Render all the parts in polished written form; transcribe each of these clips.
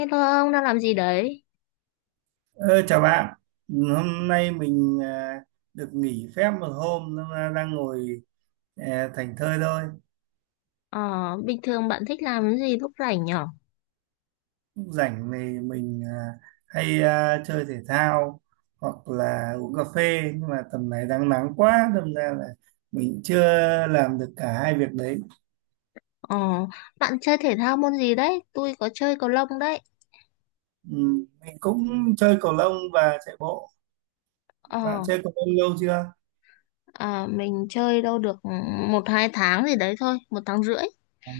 Ê thôi ông đang làm gì đấy? Ờ, chào bạn, hôm nay mình được nghỉ phép một hôm nên là đang ngồi thảnh thơi thôi. Ờ, bình thường bạn thích làm cái gì lúc rảnh nhở? Lúc rảnh thì mình hay chơi thể thao hoặc là uống cà phê, nhưng mà tầm này đang nắng quá đâm ra là mình chưa làm được cả hai việc đấy. Ờ, bạn chơi thể thao môn gì đấy? Tôi có chơi cầu lông đấy. Ừ, mình cũng chơi cầu lông và chạy bộ. Bạn Ờ, chơi cầu lông lâu chưa? Mình chơi đâu được một hai tháng gì đấy thôi, một tháng rưỡi. Ờ,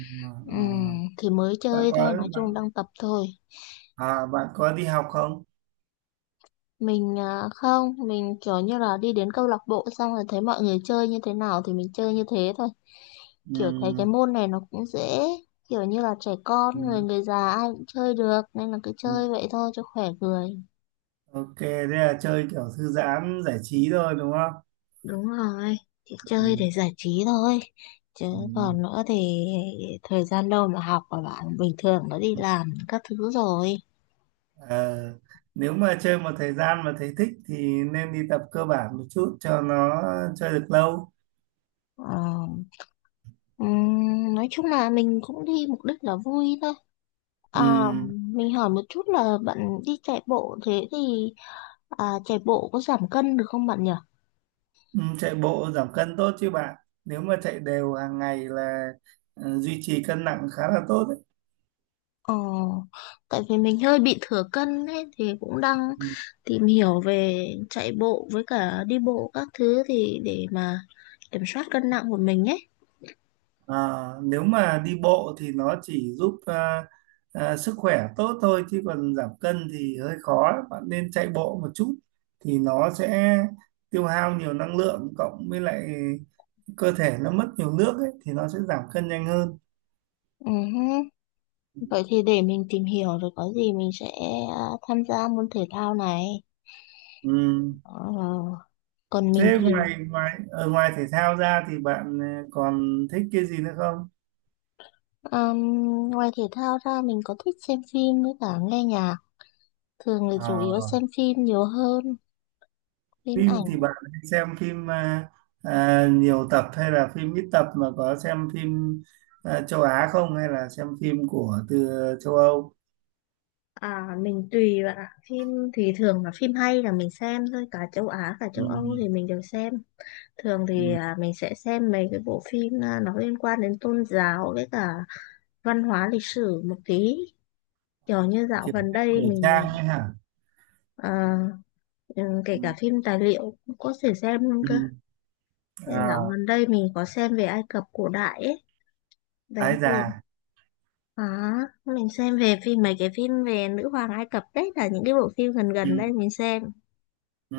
Ừm, ờ. thì mới bạn chơi thôi, có nói chung bạn đang tập thôi. bạn có đi học không? Mình không, mình kiểu như là đi đến câu lạc bộ xong rồi thấy mọi người chơi như thế nào thì mình chơi như thế thôi. Kiểu thấy cái Ừ. môn này nó cũng dễ, kiểu như là trẻ Ừ, con, người người già ai cũng chơi được nên là cứ ừ. chơi vậy thôi cho khỏe người. Ok, thế là chơi kiểu thư giãn giải trí thôi đúng không? Đúng rồi, chị chơi Ừ. để giải trí thôi. Chứ Ừ. còn nữa thì thời gian đâu mà học và bạn bình thường nó đi làm các thứ rồi. Ờ, nếu mà chơi một thời gian mà thấy thích thì nên đi tập cơ bản một chút cho nó chơi được lâu. Ờ, nói chung là mình cũng đi mục đích là vui thôi. Ừ. À, mình hỏi một chút là bạn đi chạy bộ thế thì chạy bộ có giảm cân được không bạn nhỉ? Ừ, chạy bộ giảm cân tốt chứ bạn. Nếu mà chạy đều hàng ngày là duy trì cân nặng khá là tốt đấy. Ờ, tại vì mình hơi bị thừa cân ấy thì cũng đang Ừ. tìm hiểu về chạy bộ với cả đi bộ các thứ thì để mà kiểm soát cân nặng của mình ấy. À, nếu mà đi bộ thì nó chỉ giúp sức khỏe tốt thôi, chứ còn giảm cân thì hơi khó, bạn nên chạy bộ một chút thì nó sẽ tiêu hao nhiều năng lượng, cộng với lại cơ thể nó mất nhiều nước ấy, thì nó sẽ giảm cân nhanh hơn. Ừ hứ, vậy thì để mình tìm hiểu rồi có gì mình sẽ à, tham gia môn thể thao này. Ừ. Ờ, còn mình Thế thì ngoài ngoài ở ngoài thể thao ra thì bạn còn thích cái gì nữa không? um, ngoài thể thao ra mình có thích xem phim với cả nghe nhạc. Thường là chủ yếu À, xem phim nhiều hơn, phim phim thì ảnh. bạn hay xem phim nhiều tập, hay là phim ít tập, mà có xem phim châu Á không, hay là xem phim của từ châu Âu? À, mình tùy bạn ạ. Phim thì thường là phim hay là mình xem thôi, cả châu Á cả Ừ. châu Âu thì mình đều xem. Thường thì Ừ. Mình sẽ xem mấy cái bộ phim nó liên quan đến tôn giáo với cả văn hóa lịch sử một tí. Kiểu như dạo Kiểu gần phim cổ đây mình trang ấy hả? à, ừ, kể cả Ừ. phim tài liệu cũng có thể xem luôn cơ. Ừ. Dạo À, gần đây mình có xem về Ai Cập cổ đại ấy. Đấy ái thì già. à, mình xem về phim mấy cái phim về nữ hoàng Ai Cập đấy là những cái bộ phim gần gần Ừ. đây mình xem. Ừ.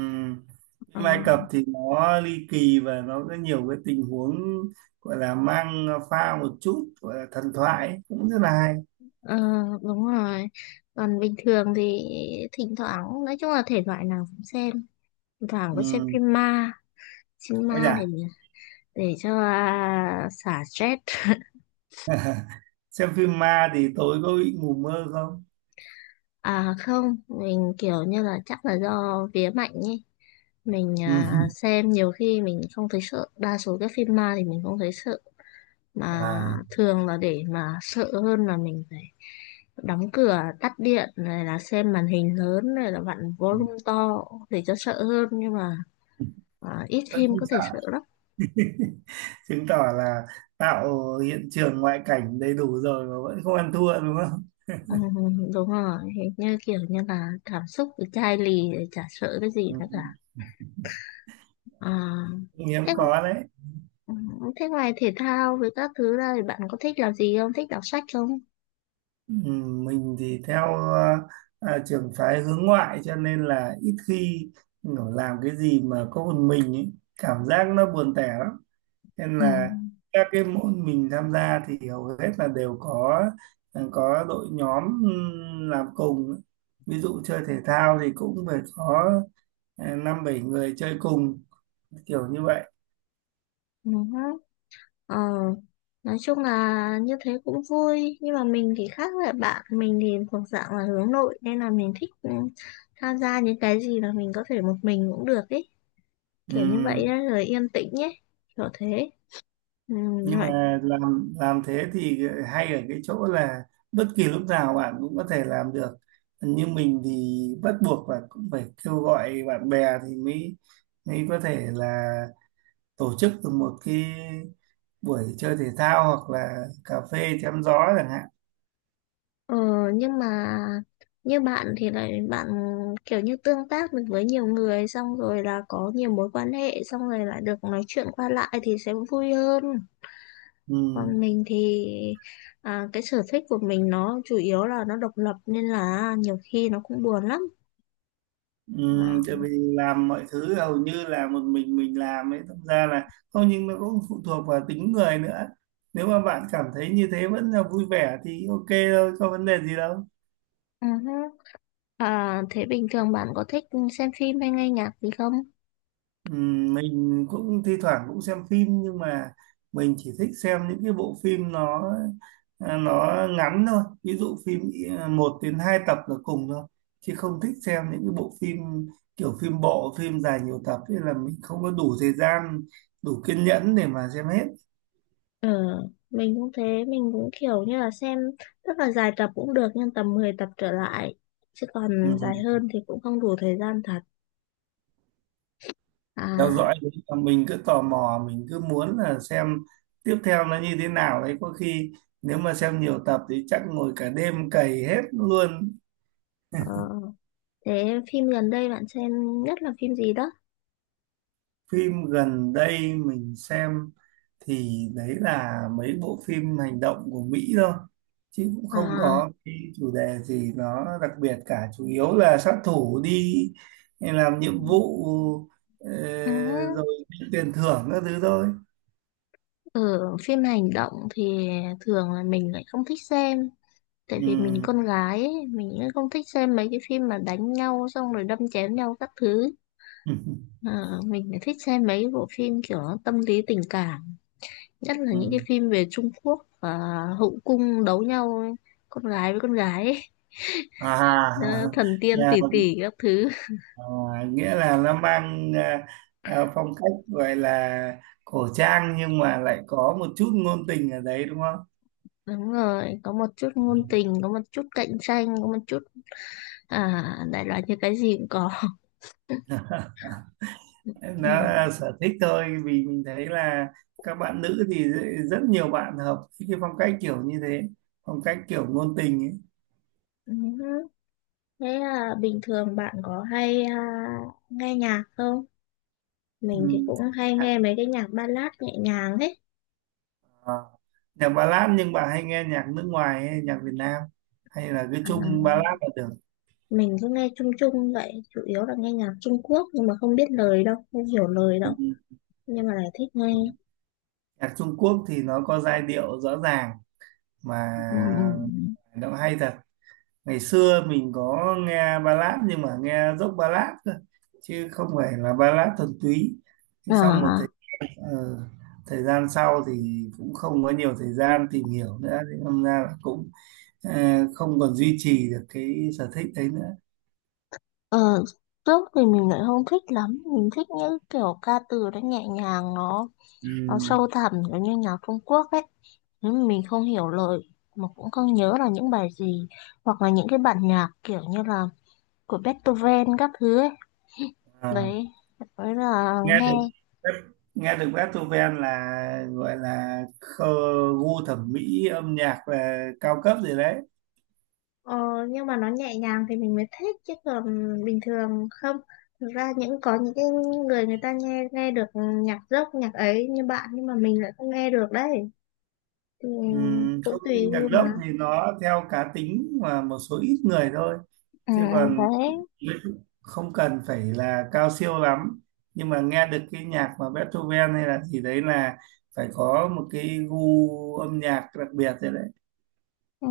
Ờ, Phim Ai Cập thì nó ly kỳ và nó có nhiều cái tình huống, gọi là mang pha một chút gọi là thần thoại ấy, cũng rất là hay. ờ, đúng rồi. Còn bình thường thì thỉnh thoảng, nói chung là thể loại nào cũng xem. Thỉnh thoảng có xem Ừ. Phim Ái ma để già. để cho xả stress. Xem phim ma thì tối có bị ngủ mơ không? À không, mình kiểu như là chắc là do vía mạnh ấy. Mình Ừ. Xem nhiều khi mình không thấy sợ, đa số các phim ma thì mình không thấy sợ. Mà Và thường là để mà sợ hơn là mình phải đóng cửa, tắt điện, này là xem màn hình lớn, này là vặn volume to để cho sợ hơn. Nhưng mà ít vẫn phim không có thể sợ. sợ lắm. Chứng tỏ là tạo hiện trường ngoại cảnh đầy đủ rồi mà vẫn không ăn thua đúng không. Ừ, đúng rồi, hình như kiểu như là cảm xúc với chai lì thì chả sợ cái gì nữa cả. Ừ. À, Hiếm thế, có đấy. ừ, thế ngoài thể thao với các thứ ra thì bạn có thích làm gì không? Thích đọc sách không? Ừ. Mình thì theo trường phái hướng ngoại, cho nên là ít khi kiểu làm cái gì mà có một mình ấy. Cảm giác nó buồn tẻ lắm, nên Ừ. là các cái môn mình tham gia thì hầu hết là đều có có đội nhóm làm cùng, ví dụ chơi thể thao thì cũng phải có năm bảy người chơi cùng, kiểu như vậy. Ừ. Ờ. Nói chung là như thế cũng vui nhưng mà mình thì khác với bạn, mình thì thuộc dạng là hướng nội nên là mình thích tham gia những cái gì mà mình có thể một mình cũng được ấy, kiểu như vậy Ừm, ấy, rồi yên tĩnh ấy, kiểu thế ừ. nhưng mà làm thế thì hay ở cái chỗ là bất kỳ lúc nào bạn cũng có thể làm được, như mình thì bắt buộc là cũng phải kêu gọi bạn bè thì mới mới có thể là tổ chức được một cái buổi chơi thể thao hoặc là cà phê chém gió chẳng hạn. Ờ, nhưng mà như bạn thì lại bạn kiểu như tương tác được với nhiều người xong rồi là có nhiều mối quan hệ xong rồi lại được nói chuyện qua lại thì sẽ vui hơn. Còn Ừm. mình thì cái sở thích của mình nó chủ yếu là nó độc lập nên là nhiều khi nó cũng buồn lắm. Ừ, À, tại vì làm mọi thứ hầu như là một mình làm ấy, thực ra là không, nhưng nó cũng phụ thuộc vào tính người nữa, nếu mà bạn cảm thấy như thế vẫn là vui vẻ thì ok thôi, có vấn đề gì đâu. ừ hứ. À, thế bình thường bạn có thích xem phim hay nghe nhạc gì không? Ừ, mình cũng thi thoảng cũng xem phim, nhưng mà mình chỉ thích xem những cái bộ phim nó nó ngắn thôi, ví dụ phim một đến hai tập là cùng thôi, chứ không thích xem những cái bộ phim kiểu phim bộ, phim dài nhiều tập ấy, là mình không có đủ thời gian, đủ kiên nhẫn để mà xem hết. Ờ, mình cũng thế, mình cũng kiểu như là xem rất là dài tập cũng được nhưng tầm 10 tập trở lại chứ còn Ừ. dài hơn thì cũng không đủ thời gian thật. Theo dõi À, đấy là mình cứ tò mò, mình cứ muốn là xem tiếp theo nó như thế nào đấy, có khi nếu mà xem nhiều tập thì chắc ngồi cả đêm cày hết luôn. ờ, thế phim gần đây bạn xem nhất là phim gì đó? Phim gần đây mình xem thì đấy là mấy bộ phim hành động của Mỹ thôi, chứ cũng không À, có cái chủ đề gì nó đặc biệt cả, chủ yếu là sát thủ đi làm nhiệm vụ ờ, ừ, rồi tiền thưởng các thứ thôi. ở phim hành động thì thường là mình lại không thích xem, tại Ừ. vì mình con gái ấy, mình cũng không thích xem mấy cái phim mà đánh nhau xong rồi đâm chém nhau các thứ. Ờ, mình lại thích xem mấy cái bộ phim kiểu tâm lý tình cảm, nhất là những cái Ừ. phim về Trung Quốc và hậu cung đấu nhau ấy. Con gái với con gái ấy. Ờ, À, thần tiên tỷ nhà- tỷ các thứ, à, nghĩa là nó mang phong cách gọi là cổ trang, nhưng mà lại có một chút ngôn tình ở đấy đúng không? đúng rồi, có một chút ngôn tình, có một chút cạnh tranh, có một chút đại loại như cái gì cũng có, Nó ừ. là sở thích thôi, vì mình thấy là các bạn nữ thì rất rất nhiều bạn hợp với cái phong cách kiểu như thế, phong cách kiểu ngôn tình ấy. Ừ. Thế là bình thường bạn có hay nghe nhạc không? Mình thì Ừ. cũng hay nghe mấy cái nhạc ballad nhẹ nhàng ấy. À, nhạc ballad, nhưng bà hay nghe nhạc nước ngoài hay nhạc Việt Nam, hay là cứ À, chung ballad là được? mình cứ nghe chung chung vậy, chủ yếu là nghe nhạc Trung Quốc nhưng mà không biết lời đâu, không hiểu lời đâu. Ừ. Nhưng mà lại thích nghe. Nhạc Trung Quốc thì nó có giai điệu rõ ràng mà Ừ. Ừ. nó hay thật. Ngày xưa mình có nghe ballad, nhưng mà nghe dốc ballad cơ, chứ không phải là ballad thuần túy. Thế xong À, ờ, thời gian sau thì cũng không có nhiều thời gian tìm hiểu nữa, thì tham ra là cũng ờ, không còn duy trì được cái sở thích đấy nữa. ờ, trước thì mình lại không thích lắm, mình thích những kiểu ca từ nó nhẹ nhàng, nó Ừm, sâu thẳm giống như nhạc Trung Quốc ấy, nhưng mà mình không hiểu lời mà cũng không nhớ là những bài gì, hoặc là những cái bản nhạc kiểu như là của Beethoven các thứ ấy, à, đấy, đấy là nghe nghe. được nghe được Beethoven là gọi là gu thẩm mỹ âm nhạc là cao cấp rồi đấy. Ờ, nhưng mà nó nhẹ nhàng thì mình mới thích, chứ còn bình thường không. Thực ra những có những cái người người ta nghe nghe được nhạc rock, nhạc ấy như bạn, nhưng mà mình lại không nghe được đấy, thì cũng Không, tùy nhưng nhạc gu mà. gốc thì nó theo cá tính và một số ít người thôi, À, chứ còn đấy. không cần phải là cao siêu lắm, nhưng mà nghe được cái nhạc mà Beethoven hay là gì đấy là phải có một cái gu âm nhạc đặc biệt thế đấy. Ừ.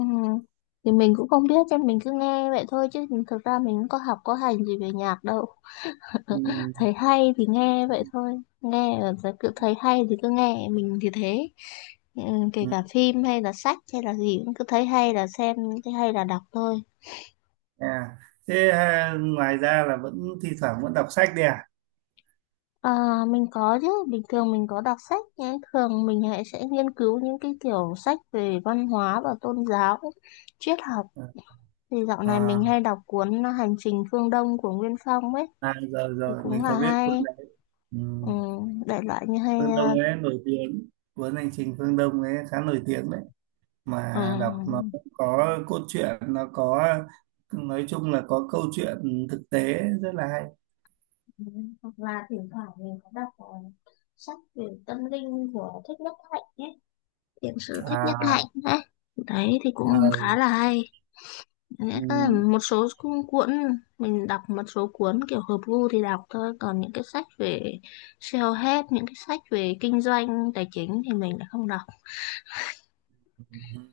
Thì mình cũng không biết, cho mình cứ nghe vậy thôi, chứ thực ra mình cũng có học có hành gì về nhạc đâu. Ừm, Thấy hay thì nghe vậy thôi. Nghe là sẽ cứ thấy hay thì cứ nghe, mình thì thế. Ừ, kể ừm, cả phim hay là sách hay là gì cũng cứ thấy hay là xem, thấy hay là đọc thôi. à. Thế, ngoài ra là vẫn thi thoảng vẫn đọc sách đấy à? Ờ, mình có chứ, bình thường mình có đọc sách, nhưng thường mình hãy sẽ nghiên cứu những cái kiểu sách về văn hóa và tôn giáo, triết học. Thì dạo này mình à, hay đọc cuốn Hành trình Phương Đông của Nguyên Phong ấy, à rồi thì rồi mình cũng có là biết cuốn hay, đấy. ừ, Ừm, đại loại như hay, Phương Đông ấy nổi tiếng, cuốn Hành trình Phương Đông ấy khá nổi tiếng đấy, mà đọc nó ờ, cũng có cốt truyện, nó có, nói chung là có câu chuyện thực tế, rất là hay. ừ, hoặc là thỉnh thoảng mình có đọc sách về tâm linh của Thích Nhất Hạnh ấy, thiện sự Thích Nhất Hạnh à, ấy. Đấy thì cũng khá ờ, là hay. Nghĩa là ừm, một số cuốn, mình đọc một số cuốn kiểu hợp gu thì đọc thôi, còn những cái sách về self-help, những cái sách về kinh doanh tài chính thì mình lại không đọc.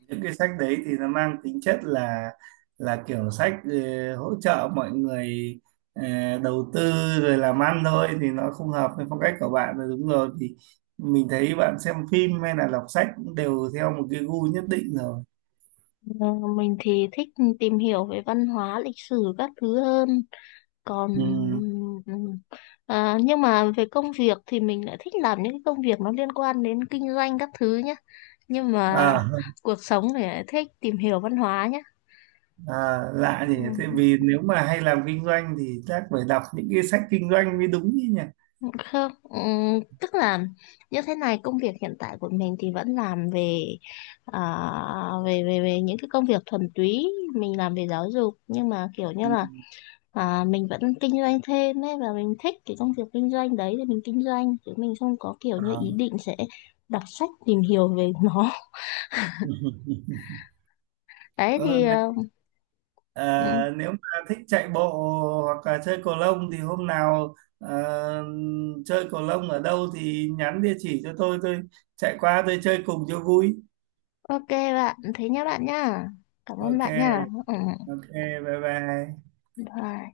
những cái sách đấy thì nó mang tính chất là kiểu sách hỗ trợ mọi người ờ, đầu tư rồi làm ăn thôi, thì nó không hợp với phong cách của bạn rồi, đúng rồi, thì mình thấy bạn xem phim hay là đọc sách cũng đều theo một cái gu nhất định rồi. Ờ, mình thì thích tìm hiểu về văn hóa lịch sử các thứ hơn, còn Ừ. ừm, nhưng mà về công việc thì mình lại thích làm những cái công việc nó liên quan đến kinh doanh các thứ nhé, nhưng mà À, cuộc sống thì lại thích tìm hiểu văn hóa nhé. À, lạ Ừ, gì nhỉ, thế vì nếu mà hay làm kinh doanh thì chắc phải đọc những cái sách kinh doanh mới đúng chứ nhỉ. không, tức là như thế này, công việc hiện tại của mình thì vẫn làm về à, về về về những cái công việc thuần túy, mình làm về giáo dục nhưng mà kiểu Ừ. như là mình vẫn kinh doanh thêm ấy, và mình thích cái công việc kinh doanh đấy thì mình kinh doanh, chứ mình không có kiểu như ý À. định sẽ đọc sách tìm hiểu về nó. Đấy Ờ, thì Này, ừm, nếu mà thích chạy bộ hoặc là chơi cầu lông thì hôm nào chơi cầu lông ở đâu thì nhắn địa chỉ cho tôi chạy qua tôi chơi cùng cho vui. ok bạn, thế nhá bạn nhá, cảm ơn Ok, bạn nhá. Ừ. ok, bye bye. Bye.